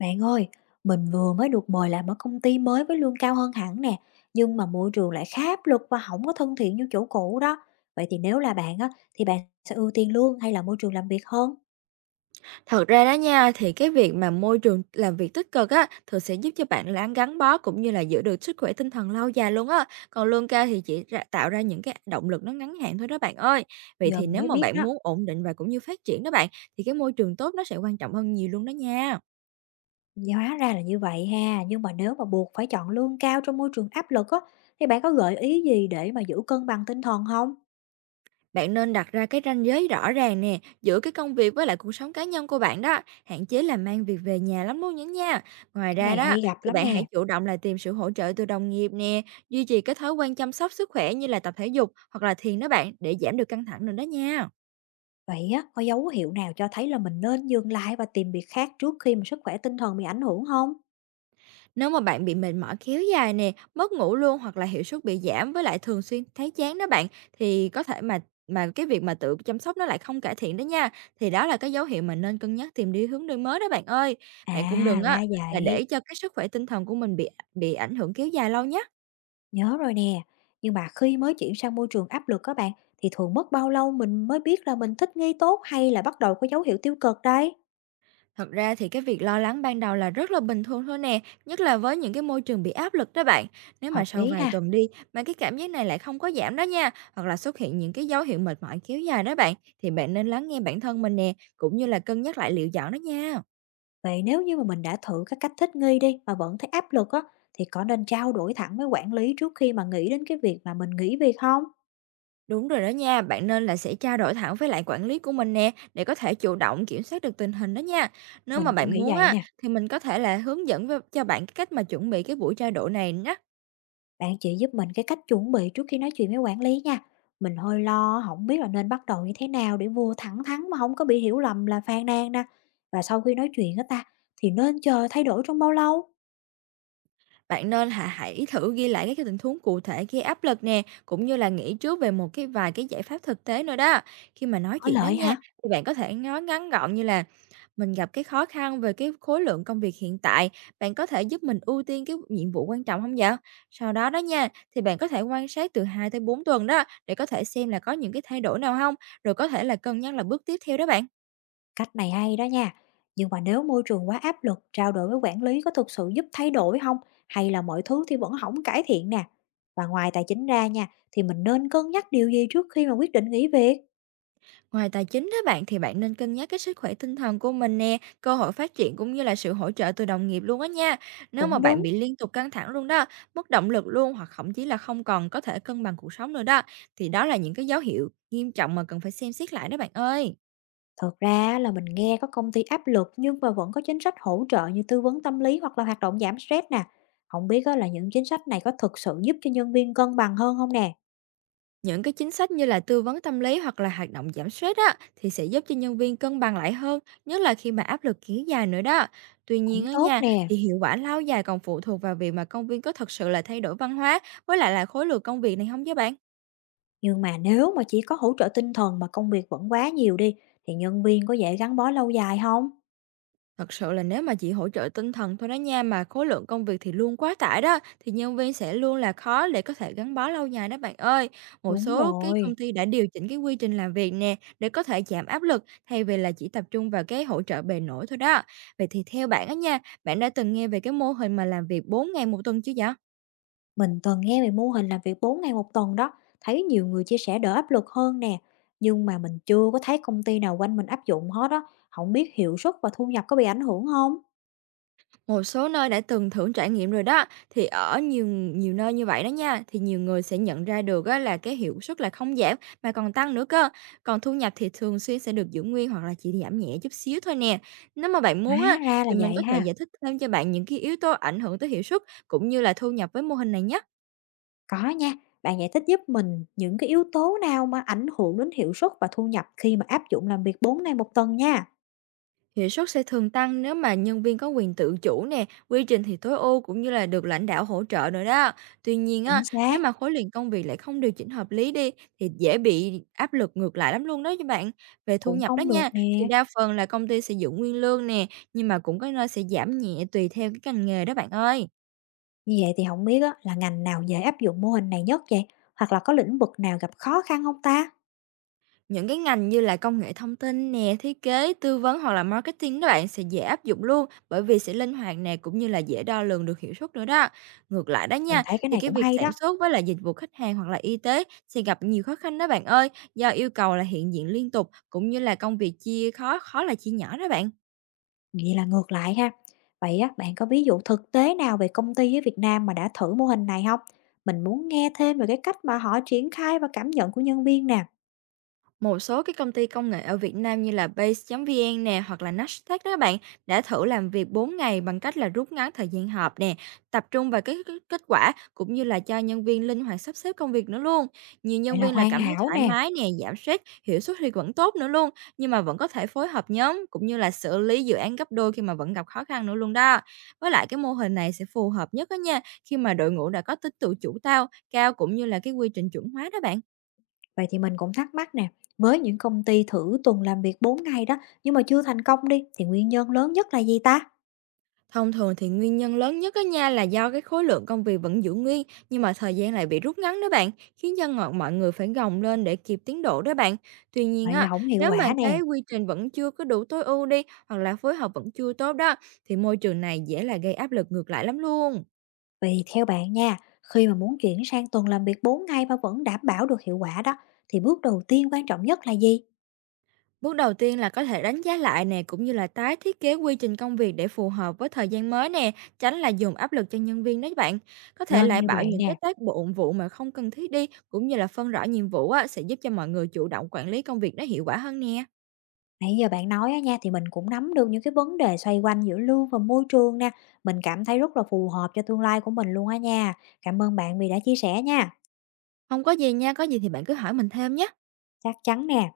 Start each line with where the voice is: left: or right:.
left: Bạn ơi, mình vừa mới được mời làm ở công ty mới với lương cao hơn hẳn nè, nhưng mà môi trường lại khá áp lực và không có thân thiện như chỗ cũ đó. Vậy thì nếu là bạn á, thì bạn sẽ ưu tiên lương hay là môi trường làm việc hơn?
right: Thật ra đó nha, thì cái việc mà môi trường làm việc tích cực á, thường sẽ giúp cho bạn láng gắn bó cũng như là giữ được sức khỏe tinh thần lâu dài luôn á. Còn lương cao thì chỉ ra, tạo ra những cái động lực nó ngắn hạn thôi đó bạn ơi. Vậy
left: Giờ
right: thì
left: mình
right: nếu
left: mới
right: mà
left: biết
right: bạn
left: đó,
right: muốn ổn định và cũng như phát triển đó bạn, thì cái môi trường tốt nó sẽ quan trọng hơn nhiều luôn đó nha.
left: hóa ra là như vậy ha. Nhưng mà nếu mà buộc phải chọn lương cao trong môi trường áp lực á, thì bạn có gợi ý gì để mà giữ cân bằng tinh thần không?
right: Bạn nên đặt ra cái ranh giới rõ ràng nè, giữa cái công việc với lại cuộc sống cá nhân của bạn đó, hạn chế là mang việc về nhà lắm luôn đó nha. Ngoài
left: Cái
right: ra
left: này
right: đó,
left: hay gặp
right: thì
left: lắm
right: bạn hãy
left: nè.
right: chủ động là tìm sự hỗ trợ từ đồng nghiệp nè, duy trì cái thói quen chăm sóc sức khỏe như là tập thể dục hoặc là thiền đó bạn để giảm được căng thẳng nữa đó nha.
left: Vậy á, có dấu hiệu nào cho thấy là mình nên dừng lại và tìm việc khác trước khi mà sức khỏe tinh thần bị ảnh hưởng không?
right: Nếu mà bạn bị mệt mỏi kéo dài nè, mất ngủ luôn hoặc là hiệu suất bị giảm với lại thường xuyên thấy chán đó bạn thì có thể mà cái việc mà tự chăm sóc nó lại không cải thiện đó nha. Thì đó là cái dấu hiệu mà nên cân nhắc tìm đi hướng đi mới đó bạn ơi.
left: À,
right: Bạn cũng đừng á
left: ra
right: là
left: vậy.
right: để cho cái sức khỏe tinh thần của mình bị ảnh hưởng kéo dài lâu nhé.
left: Nhớ rồi nè, nhưng mà khi mới chuyển sang môi trường áp lực các bạn thì thường mất bao lâu mình mới biết là mình thích nghi tốt hay là bắt đầu có dấu hiệu tiêu cực đấy?
right: Thật ra thì cái việc lo lắng ban đầu là rất là bình thường thôi nè, nhất là với những cái môi trường bị áp lực đó bạn. Nếu mà
left: Hợp
right: sau
left: lý
right: vài
left: ha.
right: tuần đi mà cái cảm giác này lại không có giảm đó nha, hoặc là xuất hiện những cái dấu hiệu mệt mỏi kéo dài đó bạn, thì bạn nên lắng nghe bản thân mình nè, cũng như là cân nhắc lại liệu dọn đó nha.
left: Vậy nếu như mà mình đã thử các cách thích nghi đi mà vẫn thấy áp lực á thì có nên trao đổi thẳng với quản lý trước khi mà nghĩ đến cái việc mà mình nghỉ việc không?
right: Đúng rồi đó nha, bạn nên là sẽ trao đổi thẳng với lại quản lý của mình nè, để có thể chủ động kiểm soát được tình hình đó nha. Nếu mà
left: Mình cũng
right: bạn
left: nghĩ
right: muốn
left: vậy
right: á,
left: nè.
right: thì mình có thể là hướng dẫn cho bạn cái cách mà chuẩn bị cái buổi trao đổi này nhé.
left: Bạn chỉ giúp mình cái cách chuẩn bị trước khi nói chuyện với quản lý nha. Mình hơi lo không biết là nên bắt đầu như thế nào để vừa thẳng thắn mà không có bị hiểu lầm là phàn nàn nè. Và sau khi nói chuyện á ta thì nên chờ thay đổi trong bao lâu?
right: Bạn nên hả hãy thử ghi lại các cái tình huống cụ thể gây áp lực nè, cũng như là nghĩ trước về một cái vài cái giải pháp thực tế nữa đó. Khi mà nói
left: Có
right: chuyện đó
left: lợi
right: nha,
left: hả?
right: thì bạn có thể nói ngắn gọn như là mình gặp cái khó khăn về cái khối lượng công việc hiện tại, bạn có thể giúp mình ưu tiên cái nhiệm vụ quan trọng không vậy? Sau đó đó nha, thì bạn có thể quan sát từ 2 tới 4 tuần đó để có thể xem là có những cái thay đổi nào không, rồi có thể là cân nhắc là bước tiếp theo đó bạn.
left: Cách này hay đó nha. Nhưng mà nếu môi trường quá áp lực, trao đổi với quản lý có thực sự giúp thay đổi không? Hay là mọi thứ thì vẫn không cải thiện nè? Và ngoài tài chính ra nha, thì mình nên cân nhắc điều gì trước khi mà quyết định nghỉ việc?
right: Ngoài tài chính đó bạn thì bạn nên cân nhắc cái sức khỏe tinh thần của mình nè, cơ hội phát triển cũng như là sự hỗ trợ từ đồng nghiệp luôn á nha. Nếu mà
left: Cũng
right: bạn
left: đúng.
right: bị liên tục căng thẳng luôn đó, mất động lực luôn hoặc thậm chí là không còn có thể cân bằng cuộc sống nữa đó, thì đó là những cái dấu hiệu nghiêm trọng mà cần phải xem xét lại đó bạn ơi.
left: Thực ra là mình nghe có công ty áp lực nhưng mà vẫn có chính sách hỗ trợ như tư vấn tâm lý hoặc là hoạt động giảm stress nè. Không biết á là những chính sách này có thực sự giúp cho nhân viên cân bằng hơn không nè?
right: Những cái chính sách như là tư vấn tâm lý hoặc là hoạt động giảm stress á, thì sẽ giúp cho nhân viên cân bằng lại hơn, nhất là khi mà áp lực kéo dài nữa đó. Tuy nhiên
left: Cũng
right: ở
left: tốt
right: nhà
left: nè.
right: thì hiệu quả lâu dài còn phụ thuộc vào việc mà công viên có thật sự là thay đổi văn hóa với lại là khối lượng công việc này không với bạn.
left: Nhưng mà nếu mà chỉ có hỗ trợ tinh thần mà công việc vẫn quá nhiều đi thì nhân viên có dễ gắn bó lâu dài không?
right: Thật sự là nếu mà chỉ hỗ trợ tinh thần thôi đó nha, mà khối lượng công việc thì luôn quá tải đó, thì nhân viên sẽ luôn là khó để có thể gắn bó lâu dài đó bạn ơi. Một
left: Đúng
right: số cái công
left: rồi.
right: ty đã điều chỉnh cái quy trình làm việc nè, để có thể giảm áp lực thay vì là chỉ tập trung vào cái hỗ trợ bề nổi thôi đó. Vậy thì theo bạn á nha, bạn đã từng nghe về cái mô hình mà làm việc 4 ngày 1 tuần chưa vậy?
left: Mình từng nghe về mô hình làm việc 4 ngày một tuần đó, thấy nhiều người chia sẻ đỡ áp lực hơn nè. Nhưng mà mình chưa có thấy công ty nào quanh mình áp dụng hết đó, không biết hiệu suất và thu nhập có bị ảnh hưởng không?
right: Một số nơi đã từng thử trải nghiệm rồi đó, thì ở nhiều nhiều nơi như vậy đó nha, thì nhiều người sẽ nhận ra được á, là cái hiệu suất là không giảm mà còn tăng nữa cơ. Còn thu nhập thì thường xuyên sẽ được giữ nguyên hoặc là chỉ giảm nhẹ chút xíu thôi nè. Nếu mà bạn muốn
left: Hóa
right: á,
left: ra là
right: thì mình
left: vậy
right: có thể
left: ha.
right: giải thích thêm cho bạn những cái yếu tố ảnh hưởng tới hiệu suất cũng như là thu nhập với mô hình này nhé.
left: Có nha, bạn giải thích giúp mình những cái yếu tố nào mà ảnh hưởng đến hiệu suất và thu nhập khi mà áp dụng làm việc 4 ngày một tuần nha.
right: Hiệu suất sẽ thường tăng nếu mà nhân viên có quyền tự chủ nè, quy trình thì tối ưu cũng như là được lãnh đạo hỗ trợ nữa đó. Tuy nhiên á,
left: Chính
right: nếu
left: xác,
right: mà khối lượng công việc lại không điều chỉnh hợp lý đi thì dễ bị áp lực ngược lại lắm luôn đó các bạn. Về thu
left: cũng
right: nhập đó
left: không được
right: nha, thì
left: nè.
right: đa phần là công ty sẽ giữ nguyên lương nè, nhưng mà cũng có nơi sẽ giảm nhẹ tùy theo cái ngành nghề đó bạn ơi.
left: Như vậy thì không biết á, là ngành nào dễ áp dụng mô hình này nhất vậy? Hoặc là có lĩnh vực nào gặp khó khăn không ta?
right: Những cái ngành như là công nghệ thông tin nè, thiết kế, tư vấn hoặc là marketing đó bạn sẽ dễ áp dụng luôn bởi vì sẽ linh hoạt nè cũng như là dễ đo lường được hiệu suất nữa đó. Ngược lại đó
left: Mình
right: nha,
left: thấy cái
right: thì
left: này
right: cái
left: cũng
right: việc
left: hay
right: sản
left: đó.
right: xuất với là dịch vụ khách hàng hoặc là y tế sẽ gặp nhiều khó khăn đó bạn ơi, do yêu cầu là hiện diện liên tục cũng như là công việc chia khó khó là chia nhỏ đó bạn.
left: Vậy là ngược lại ha. Vậy á, bạn có ví dụ thực tế nào về công ty ở Việt Nam mà đã thử mô hình này không? Mình muốn nghe thêm về cái cách mà họ triển khai và cảm nhận của nhân viên nè.
right: Một số cái công ty công nghệ ở Việt Nam như là Base.vn nè hoặc là Nasdaq đó bạn đã thử làm việc 4 ngày bằng cách là rút ngắn thời gian họp nè, tập trung vào cái kết quả cũng như là cho nhân viên linh hoạt sắp xếp công việc nữa luôn. Nhiều
left: Vậy
right: nhân
left: là
right: viên là
left: hoàn
right: cảm thấy
left: hảo
right: thoải
left: nè.
right: mái nè, giảm stress, hiệu suất thì vẫn tốt nữa luôn, nhưng mà vẫn có thể phối hợp nhóm cũng như là xử lý dự án gấp đôi khi mà vẫn gặp khó khăn nữa luôn đó. Với lại cái mô hình này sẽ phù hợp nhất đó nha, khi mà đội ngũ đã có tính tự chủ cao cũng như là cái quy trình chuẩn hóa đó bạn.
left: Vậy thì mình cũng thắc mắc nè, với những công ty thử tuần làm việc 4 ngày đó nhưng mà chưa thành công đi thì nguyên nhân lớn nhất là gì ta?
right: Thông thường thì nguyên nhân lớn nhất á nha là do cái khối lượng công việc vẫn giữ nguyên nhưng mà thời gian lại bị rút ngắn đó bạn, khiến cho mọi người phải gồng lên để kịp tiến độ đó bạn. Tuy nhiên
left: Vậy
right: á,
left: là không hiệu
right: nếu mà
left: quả
right: cái
left: nè.
right: quy trình vẫn chưa có đủ tối ưu đi hoặc là phối hợp vẫn chưa tốt đó thì môi trường này dễ là gây áp lực ngược lại lắm luôn.
left: Vậy thì theo bạn nha, khi mà muốn chuyển sang tuần làm việc 4 ngày mà vẫn đảm bảo được hiệu quả đó thì bước đầu tiên quan trọng nhất là gì?
right: Bước đầu tiên là có thể đánh giá lại nè, cũng như là tái thiết kế quy trình công việc để phù hợp với thời gian mới nè, tránh là dùng áp lực cho nhân viên đấy bạn. Có thể
left: Nên
right: lại
left: như
right: bảo
left: vậy
right: những cái
left: nè,
right: tác bộ vụ mà không cần thiết đi, cũng như là phân rõ nhiệm vụ á, sẽ giúp cho mọi người chủ động quản lý công việc nó hiệu quả hơn nè.
left: nãy giờ bạn nói á nha thì mình cũng nắm được những cái vấn đề xoay quanh giữa lương và môi trường nè. Mình cảm thấy rất là phù hợp cho tương lai của mình luôn á nha. Cảm ơn bạn vì đã chia sẻ nha.
right: Không có gì nha, có gì thì bạn cứ hỏi mình thêm nhé.
left: Chắc chắn nè.